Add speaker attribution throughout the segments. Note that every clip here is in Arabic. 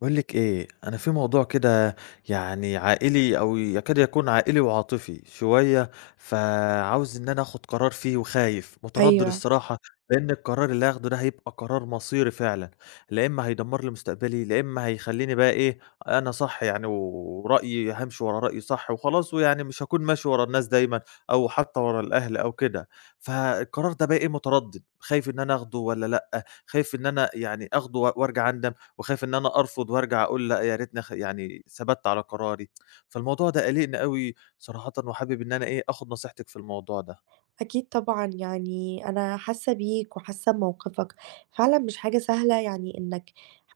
Speaker 1: باقول لِك إيه، أنا في موضوع كده يعني عائلي أو يكاد يكون عائلي وعاطفي شوية، فعاوز إن أنا آخُد قرار فيه وخايف، متردّد
Speaker 2: أيوه،
Speaker 1: الصراحة، لإن القرار اللي هاخده ده هيبقى قرار مصيري فعلًا، لا إمّا هيدمّر لي مستقبلي، لا إمّا هيخلّيني بقى إيه، أنا صح يعني ورأيي هامشي ورا رأيي صح وخلاص ويعني مش هاكون ماشي ورا الناس دايمًا أو حتّى ورا الأهل أو كده. فالقرار ده بقى إيه، متردّد، خايف إن أنا آخده والّا لأ، خايف إن أنا يعني آخده و وأرجع أندم وخايف إن أنا أرفض وأرجع أقول لأ يا ريتني يعني ثبَتّ على قراري، فالموضوع ده قالقني أوي صراحةً وحابب إن أنا إيه، آخُد نصيحتِك في الموضوع ده.
Speaker 2: أكيد طبعًا، يعني أنا حاسة بيك وحاسة بموقفك، فعلًا مش حاجة سهلة يعني إنك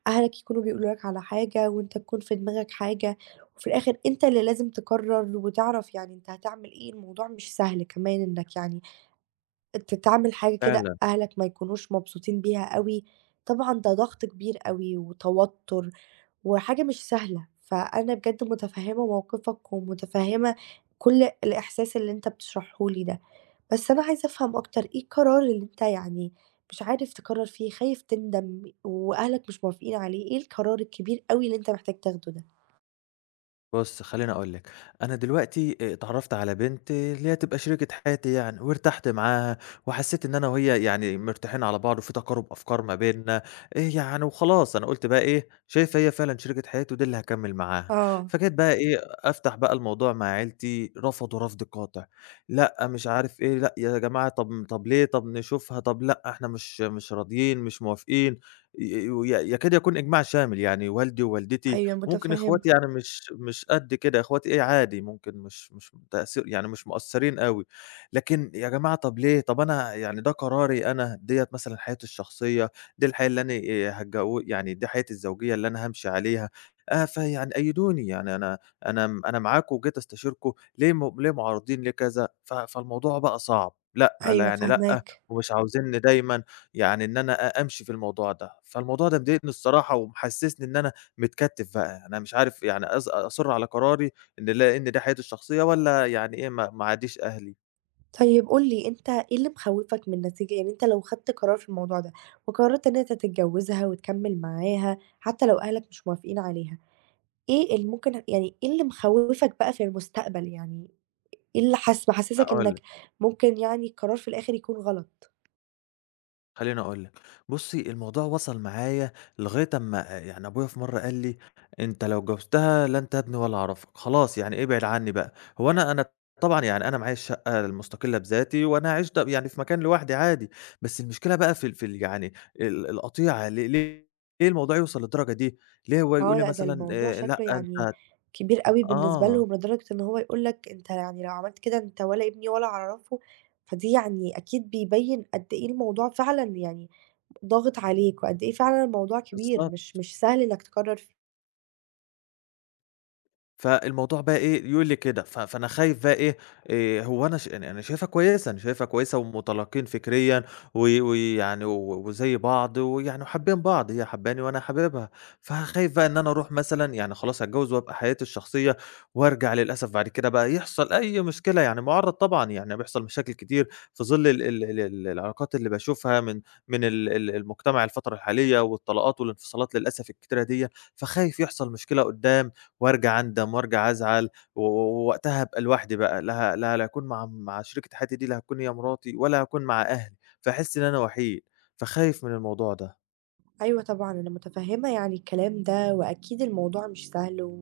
Speaker 2: أهلك يكونوا بيقولوا لك على حاجة وأنت تكون في دماغك حاجة، وفي الآخر أنت اللي لازم تقرر وتعرف يعني أنت هتعمل إيه، الموضوع مش سهل كمان إنك يعني أنت تعمل حاجة كده
Speaker 1: فعلًا.
Speaker 2: أهلك ما يكونوش مبسوطين بيها أوي، طبعًا ده ضغط كبير أوي وتوتر وحاجة مش سهلة، فأنا بجد متفهمة موقفك ومتفهمة كل الإحساس اللي أنت بتشرحه لي ده. بس أنا عايزة أفهم أكتر إيه القرار اللي أنت يعني مش عارف تقرر فيه، خايف تندم وأهلك مش موافقين عليه، إيه القرار الكبير أوي اللي أنت محتاج تاخده ده؟
Speaker 1: بُص، خلّيني أقول لك، أنا دلوقتي اتعرّفت على بنت اللي هي تبقى شريكة حياتي يعني وارتحت معاها وحسّيت إن أنا وهي يعني مرتاحين على بعض وفي تقارُب أفكار ما بيننا، يعني وخلاص أنا قُلت بقى إيه، شايف هي فعلًا شريكة حياتي ودي اللي هاكمّل معاها.
Speaker 2: آه،
Speaker 1: فجيت بقى إيه، أفتح بقى الموضوع مع عيلتي، رفضوا رَفْض قاطع، لأ مش عارف إيه، لأ يا جماعة طب طب ليه، طب نشوفها، طب لأ إحنا مش راضيين، مش موافقين، ي وي يكاد يكون إجماع شامل، يعني والدي ووالدتي
Speaker 2: أيوه
Speaker 1: ممكن
Speaker 2: متفهمة،
Speaker 1: إخواتي يعني مش قد كده، إخواتي إيه عادي ممكن مش متأثر يعني مش مقصّرين أوي، لكن يا جماعة طَب ليه؟ طَب أنا يعني ده قراري أنا، ديّة مثلًا حياتي الشخصية، دي الحياة اللي أنا هاتجو يعني دي حياتي الزوجية اللي أنا هامشي عليها، فيعني أيّدوني يعني أنا معاكم وجيت أستشيركم ليه معارضين ليه كذا؟ فالموضوع بقى صعب، لأ، لا
Speaker 2: أيوه
Speaker 1: يعني لأ،
Speaker 2: فاهماك.
Speaker 1: ومش عاوزينّي دايمًا يعني إن أنا أمشي في الموضوع ده، فالموضوع ده مضايقني الصراحة ومحسّسني إن أنا متكتّف بقى، يعني أنا مش عارف يعني أصِر على قراري إن لا إن ده حياتي الشخصية والّا يعني إيه ما أعاديش أهلي.
Speaker 2: طيب قُل لي أنت إيه اللي مخوّفك من النتيجة؟ يعني أنت لو خدت قرار في الموضوع ده وقررت إن أنت تتجوزها وتكمّل معاها حتى لو أهلك مش موافقين عليها، إيه اللي ممكن يعني إيه اللي مخوّفك بقى في المستقبل يعني؟ إيه اللي حاس محسسك
Speaker 1: هاقول
Speaker 2: إنك
Speaker 1: لك،
Speaker 2: ممكن يعني القرار في الآخر يكون غلط؟
Speaker 1: خلّيني أقول لك، بُصّي الموضوع وصل معايا لغاية أمّا يعني أبويا في مرّة قال لي: "أنت لو اتجوزتها لا أنت ابني ولا أعرفك، خلاص يعني ابعد عني بقى." هو أنا طبعًا يعني أنا معايا الشقة المستقلة بذاتي وأنا عِشت يعني في مكان لوحدي عادي، بس المشكلة بقى في ال في ال يعني القطيعة ل ليه ليه الموضوع يوصل للدرجة دي؟ ليه هو يقول
Speaker 2: آه،
Speaker 1: لي
Speaker 2: لأ ده
Speaker 1: مثلًا
Speaker 2: الموضوع
Speaker 1: لأ
Speaker 2: شكله يعني
Speaker 1: أنت
Speaker 2: كبير أوي بالنسبة
Speaker 1: آه.
Speaker 2: لهم، لدرجة إن هو يقول لك أنت يعني لو عملت كده أنت ولا ابني ولا أعرفه، فدي يعني أكيد بيبين قد إيه الموضوع فعلًا يعني ضاغط عليك، وقد إيه فعلًا الموضوع كبير
Speaker 1: بالضبط،
Speaker 2: مش مش سهل إنك تقرر فيه.
Speaker 1: فالموضوع بقى إيه، يقول لي كده، فأنا خايف بقى إيه، هو أنا يعني أنا شايفها كويسة، أنا شايفها كويسة ومتلاقين فكريًا ويعني وزي بعض ويعني وحابين بعض، هي حاباني وأنا حاببها، فخايف بقى إن أنا أروح مثلًا يعني خلاص هاتجوّز وأبقى حياتي الشخصية وأرجع للأسف بعد كده بقى يحصل أي مشكلة، يعني مُعرّض طبعًا، يعني بيحصل مشاكل كتير في ظل ال ال ال ال العلاقات اللي باشوفها من ال ال المجتمع الفترة الحالية والطلاقات والانفصالات للأسف الكتيرة ديّة، فخايف يحصل مشكلة قُدّام وارجع أندم وارجع أزعل ووقتها هابقى لوحدي بقى، لا ه لا لا هاكون مع شريكة حياتي دي لا هتكون هي مراتي ولا هاكون مع أهلي، فاحس إن أنا وحيد، فخايف من الموضوع ده.
Speaker 2: أيوه طبعًا أنا متفهمة يعني الكلام ده، وأكيد الموضوع مش سهل و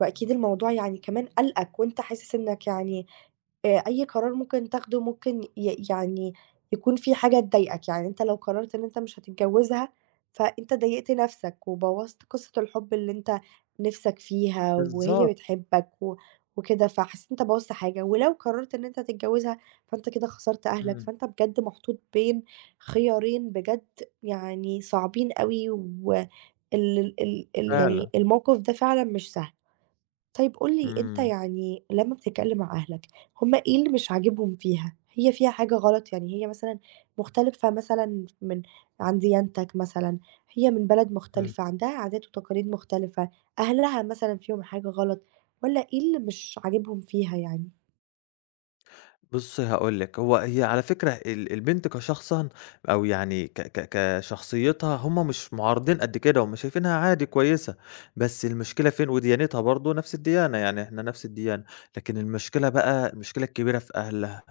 Speaker 2: وأكيد الموضوع يعني كمان قلقك وأنت حاسس إنك يعني أي قرار ممكن تاخده ممكن ي يعني يكون في حاجة تضايقك، يعني أنت لو قررت إن أنت مش هتتجوزها، فأنت ضايقت نفسك وبوّظت قصة الحب اللي أنت نِفْسك فيها وهي
Speaker 1: بالضبط.
Speaker 2: بتحبك وكده، فحسيت أنت بوّظت حاجة، ولو قررت إن أنت تتجوزها فأنت كده خسرت أهلك،
Speaker 1: إمم.
Speaker 2: فأنت بجد محطوط بين خيارين بجد يعني صعبين أوي، و ال ال ال
Speaker 1: فعلًا.
Speaker 2: يعني الموقف ده فعلًا مش سهل. طيب قُل لي أنت
Speaker 1: إمم.
Speaker 2: يعني لمّا بتتكلم مع أهلك، هُم إيه اللي مش عاجبهم فيها؟ هي فيها حاجة غلط؟ يعني هي مثلًا مختلفة مثلًا عن ديانتك مثلًا، هي من بلد
Speaker 1: إمم.
Speaker 2: مختلفة، عندها عادات وتقاليد مختلفة، أهلها مثلًا فيهم حاجة غلط، والّا إيه اللي مش عاجبهم فيها يعني؟
Speaker 1: بُصّي هاقول لِك، هو هي على فكرة البنت كشخصًا أو يعني ك ك كشخصيتها هم مش معارضين قد كده، هم شايفينها عادي كويسة، بس المشكلة فين وديانتها برضه نفس الديانة، يعني إحنا نفس الديانة، لكن المشكلة بقى المشكلة الكبيرة في أهلها،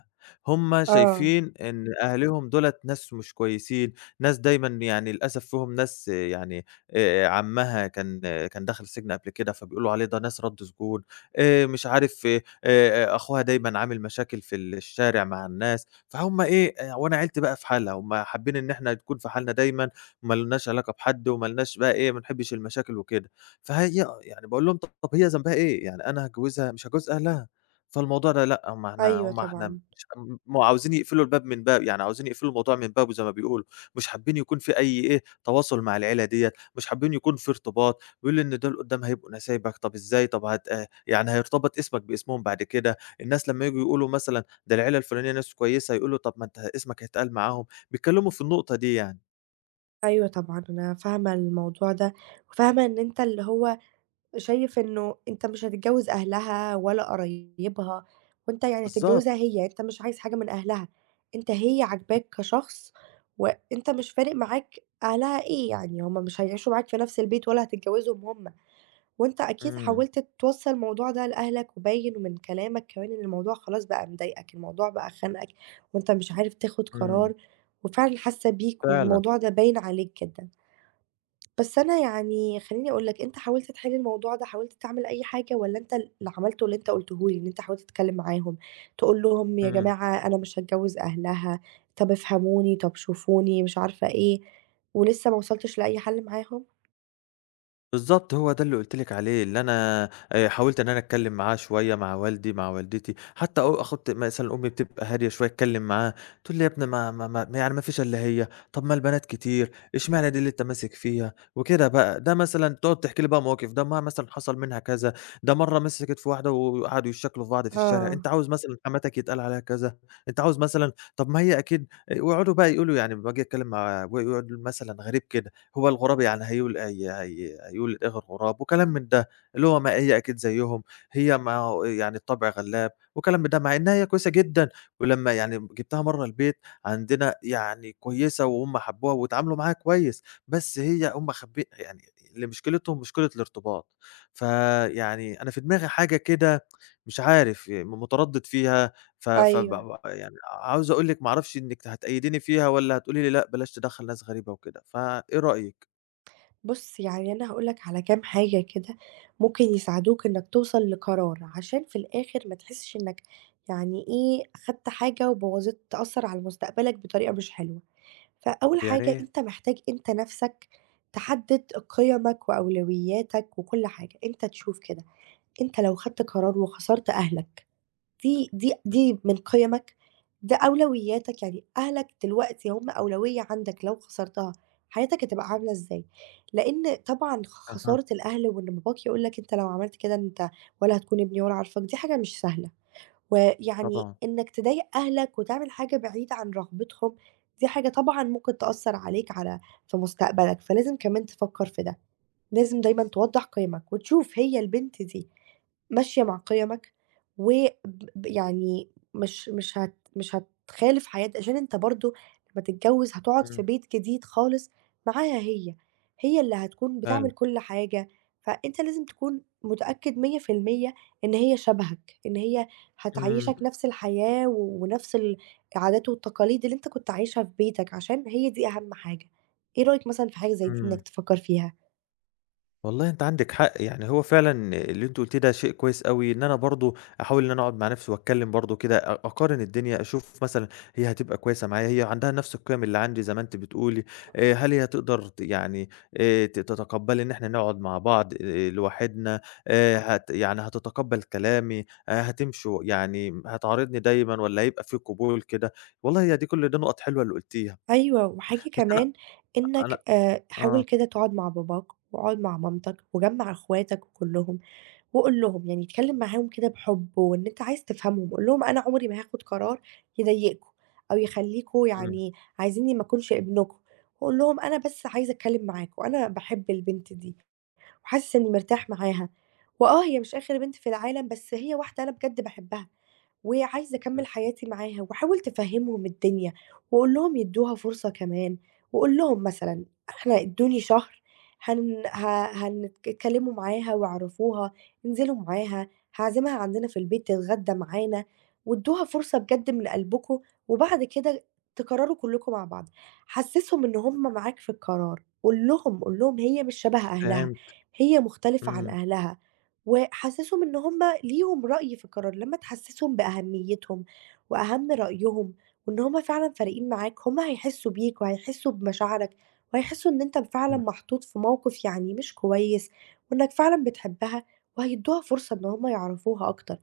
Speaker 1: هم
Speaker 2: آه،
Speaker 1: شايفين إن أهلهم دُولة ناس مش كويسين، ناس دايمًا يعني للأسف فيهم ناس آه، يعني عمّها كان آه، كان دخل السجن قبل كده، فبيقولوا عليه ده ناس رَدّ سجون، مش عارف أخوها دايمًا عامل مشاكل في الشارع مع الناس، فهُم إيه، آه، وأنا عيلتي بقى في حالها، هُم حابين إن إحنا نكون في حالنا دايمًا، ما لناش علاقة بحد وما لناش بقى إيه، ما نحبّش المشاكل وكده، فهي يعني باقول لهم: "طب هي ذنبها إيه؟ يعني أنا هاجوزها، مش هاجوز أهلها." فالموضوع ده لأ، هُم إحنا
Speaker 2: أيوه
Speaker 1: هُم إحنا
Speaker 2: طبعًا،
Speaker 1: مش م عاوزين يقفلوا الباب من باب يعني عاوزين يقفلوا الموضوع من بابه زي ما بيقولوا، مش حابين يكون في أي إيه، تواصل مع العيلة ديّة، مش حابين يكون في ارتباط، بيقولوا لي إن دول قدّام هيبقوا نسايبك، طب إزاي؟ طب يعني هيرتبط اسمك باسمهم بعد كده، الناس لمّا ييجوا يقولوا مثلًا ده العيلة الفلانية ناس كويسة، يقولوا طب ما أنت اسمك هيتقال معاهم، بيتكلموا في النقطة دي يعني.
Speaker 2: أنا فاهمة الموضوع ده، وفاهمة إن أنت اللي هو شايف إنه أنت مش هتتجوّز أهلها ولا قرايبها، وأنت يعني
Speaker 1: بالضبط.
Speaker 2: هتتجوّزها هي، أنت مش عايز حاجة من أهلها، أنت هي عاجباك كشخص، وأنت مش فارق معاك أهلها إيه يعني، هم مش هيعيشوا معاك في نفْس البيت ولا هتتجوّزهم هم، وأنت أكيد
Speaker 1: إمم.
Speaker 2: حاولت توصّل الموضوع ده لأهلك، وباين من كلامك كمان إن الموضوع خلاص بقى مضايقك، الموضوع بقى خانقك، وأنت مش عارف تاخد
Speaker 1: إمم.
Speaker 2: قرار، وفعلًا حاسة بيك
Speaker 1: فعلًا.
Speaker 2: والموضوع ده باين عليك جدًا. بس أنا يعني خلّيني أقول لك، أنت حاولت تحل الموضوع ده، حاولت تعمل أي حاجة والّا أنت اللي عملته اللي أنت قُلته لي، إن أنت حاولت تتكلم معاهم، تقول لهم يا
Speaker 1: إمم.
Speaker 2: جماعة أنا مش هاتجوّز أهلها، طَب افهموني، طَب شوفوني، مش عارفة إيه، ولسه ما وصلتش لأي حل معاهم؟
Speaker 1: بالضبط، هو ده اللي قُلت لِك عليه، اللي أنا حاولت إن أنا أتكلّم معاه شوية، مع والدي، مع والدتي، حتى أخدت مثلًا أمي بتبقى هادية شوية أتكلّم معاها، تقول لي: "يا ابني ما يعني ما فيش إلا هي، طَب ما البنات كتير، اشمعنى دي اللي أنت ماسك فيها؟" وكده بقى. ده مثلًا تقعد تحكي لي بقى مواقف، ده أمها مثلًا حصل منها كذا، ده مرّة مسكت في واحدة وقعدوا يشّكلوا في بعض في الشارع،
Speaker 2: آه،
Speaker 1: "أنت عاوز مثلًا حماتك يتقال عليها كذا، أنت عاوز مثلًا" طَب ما هي أكيد ويقعدوا بقى يقولوا يعني لمّا باجي أتكلّم مع و يقعد مثلًا غريب كده. هو الغراب يعني هيول هي هي هيقول غراب وكلام من ده، اللي هو ما هي أكيد زيّهم، هي ما هو يعني الطبع غلّاب وكلام من ده، مع إنها هي كويسة جدًا، ولمّا يعني جِبتها مرّة البيت عندنا يعني كويسة وهُم حبّوها واتعاملوا معاها كويس، بس هي هُم خابي يعني اللي مشكلتهم مشكلة الارتباط، فيعني أنا في دماغي حاجة كده مش عارف متردّد فيها ف فب
Speaker 2: أيوه.
Speaker 1: ب يعني عاوز أقول لِك ما أعرفش إنِّك هتأيّديني فيها والّا هتقولي لي لأ بلاش تدخّل ناس غريبة وكده، فإيه رأيك؟
Speaker 2: بُص، يعني أنا هاقول لك على كام حاجة كده ممكن يساعدوك إنّك توصل لقرار، عشان في الآخر ما تحسّش إنّك يعني إيه، خدت حاجة وبوّظت تأثّر على مستقبلك بطريقة مش حلوة. فأول
Speaker 1: طب يا
Speaker 2: حاجة
Speaker 1: ريت.
Speaker 2: أنت محتاج أنت نَفْسك تحدِّد قِيَمك وأولوياتك وكل حاجة، أنت تشوف كده، أنت لو خدت قرار وخسرت أهلك دي من قِيَمك، ده أولوياتك، يعني أهلك دلوقتي هم أولوية عندك لو خسرتها، حياتك هتبقى عاملة إزاي؟ لإن طبعًا
Speaker 1: أها.
Speaker 2: خسارة الأهل وإن باباك يقول لك أنت لو عملت كده أنت ولا هتكون ابني ولا عارفاك، دي حاجة مش سهلة. ويعني
Speaker 1: طبعًا.
Speaker 2: إنك تضايق أهلك وتعمل حاجة بعيد عن رغبتهم، دي حاجة طبعًا ممكن تأثّر عليك على في مستقبلك، فلازم كمان تفكّر في ده. لازم دايمًا توضّح قيمك، وتشوف هي البنت دي ماشية مع قيمك وب ب يعني مش مش هت مش هتخالف حياتك عشان أنت برضه لمّا تتجوّز هتقعد
Speaker 1: إمم.
Speaker 2: في بيت جديد خالص معاها هي، هي اللي هتكون
Speaker 1: فعلًا.
Speaker 2: بتعمل كل حاجة، فأنت لازم تكون متأكد 100% إن هي شبهك، إن هي
Speaker 1: إمم.
Speaker 2: هتعيّشك نفس الحياة ونفس العادات والتقاليد اللي أنت كنت عايشها في بيتك، عشان هي دي أهم حاجة. إيه رأيك مثلًا في حاجة زي دي إنك
Speaker 1: إمم.
Speaker 2: تفكّر فيها؟
Speaker 1: والله أنتِ عندِك حق، يعني هو فعلًا اللي أنتِ قلتيه ده شيء كويس أوي، إن أنا برضه أحاول إن أنا أقعد مع نفسي وأتكلم برضه كده، أقارن الدنيا، أشوف مثلًا هي هتبقى كويسة معايا، هي عندها نفس القيم اللي عندي زي ما أنتِ بتقولي، هل هي تقدر يعني تتقبلي إن إحنا نقعد مع بعض لوحدنا، يعني هتتقبل كلامي، يعني هتعارضني دايمًا والّا هيبقى في قبول كده، والله هي دي كل ده نقط حلوة اللي قلتيها،
Speaker 2: أيوه، وحاجة
Speaker 1: بس أنا
Speaker 2: كمان
Speaker 1: أنا
Speaker 2: إنّك حاول
Speaker 1: آه.
Speaker 2: كده تقعد مع باباك واقعد مع مامتك وجمّع أخواتك كلّهم وقُل لهم، يعني اتكلّم معاهم كده بحُب وإن أنت عايز تفهمهم، قُل لهم أنا عمري ما هاخد قرار يضايقكم أو يخلّيكم
Speaker 1: إمم.
Speaker 2: يعني عايزينّي ما أكونش ابنكم، وقُل لهم أنا بس عايز أتكلّم معاكم، أنا باحب البنت دي وحاسس إنّي مرتاح معاها، وآه هي مش آخر بنت في العالم، بس هي واحدة أنا بجد باحبها. وعايزة
Speaker 1: إمم.
Speaker 2: أكمّل حياتي معاها، واحاول تفهّمهم الدنيا، واقول لهم يدّوها فرصة كمان، واقول لهم مثلًا إحنا ادّوني شهر هن ه هن اتكلّموا معاها وعرّفوها، انزلوا معاها، هاعزمها عندنا في البيت تتغدى معانا، وادّوها فرصة بجد من قلبكم، وبعد كده تقرروا كلّكم مع بعض، حسّسهم إن هم معاك في القرار، قُل لهم هي مش شبه أهلها،
Speaker 1: فهمت.
Speaker 2: هي مختلفة عن
Speaker 1: إمم.
Speaker 2: أهلها. وحسّسهم إن هُم ليهم رأي في القرار، لمّا تحسّسهم بأهميتهم وأهم رأيهم وإن هُم فعلًا فارقين معاك، هُم هيحسّوا بيك وهيحسّوا بمشاعرك وهيحسّوا إن أنت فعلًا
Speaker 1: إمم.
Speaker 2: محطوط في موقف يعني مش كويس وإنّك فعلًا بتحبها وهيدّوها فرصة إن هُم يعرفوها أكتر.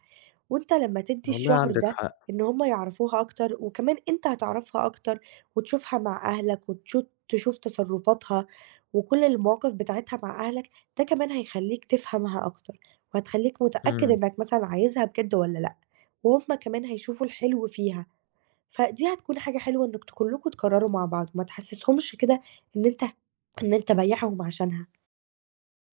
Speaker 2: وأنت لمّا تدّي
Speaker 1: والله
Speaker 2: الشهر
Speaker 1: عندِك
Speaker 2: ده
Speaker 1: حق.
Speaker 2: إن هم يعرفوها أكتر، وكمان أنت هتعرفها أكتر وتشوفها مع أهلك تشوف تصرفاتها وكل المواقف بتاعتها مع أهلك، ده كمان هيخلّيك تفهمها أكتر، وهتخلّيك متأكد
Speaker 1: إمم.
Speaker 2: إنك مثلًا عايزها بجد والّا لأ، وهم كمان هيشوفوا الحلو فيها، فدي هتكون حاجة حلوة إنك كلّكم تقرروا مع بعض، وما تحسسهمش كده إن أنت إن أنت بايعهم عشانها.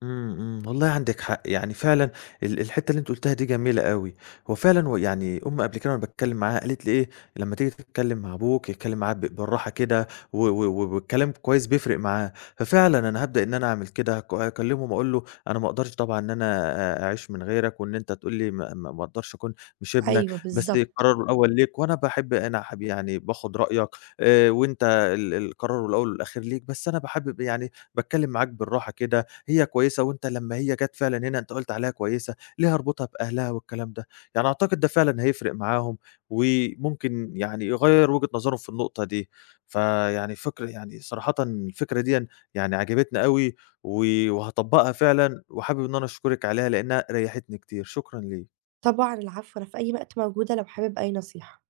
Speaker 1: إمم، إمم، والله عندِك حق، يعني فعلًا الحتّة اللي أنتِ قُلتيها دي جميلة أوي، هو فعلًا يعني أمي قبل كده وأنا باتكلّم معاها قالت لي إيه، لمّا تيجي تتكلّم مع أبوك اتكلّم معاه بالراحة كده و و و والكلام كويس بيفرق معاه، ففعلًا أنا هابدأ إن أنا أعمل كده هاكلّمهم أقول له أنا ما أقدرش طبعًا إن أنا أعيش من غيرك وإن أنت تقول لي ما أقدرش أكون مش ابنك،
Speaker 2: أيوه
Speaker 1: بس
Speaker 2: بالضبط.
Speaker 1: القرار الأول ليك وأنا باحب أنا حب يعني باخُد رأيك وأنت القرار الأول والأخير ليك، بس أنا باحابب يعني باتكلّم معاك بالراحة كده هي كويسة وأنت لمّا هي جات فعلًا هنا أنت قُلت عليها كويسة، ليه هاربطها بأهلها والكلام ده؟ يعني أعتقد ده فعلًا هيفرق معاهم، وممكن يعني يغيّر وجهة نظرهم في النقطة دي. فيعني فكرة يعني صراحةً الفكرة ديًا يعني عجبتني أوي، و وهاطبّقها فعلًا، وحابب إن أنا أشكرِك عليها لإنها ريّحتني كتير، شكرًا ليك.
Speaker 2: طبعًا العفو، أنا في أي وقت موجودة لو حابب أي نصيحة.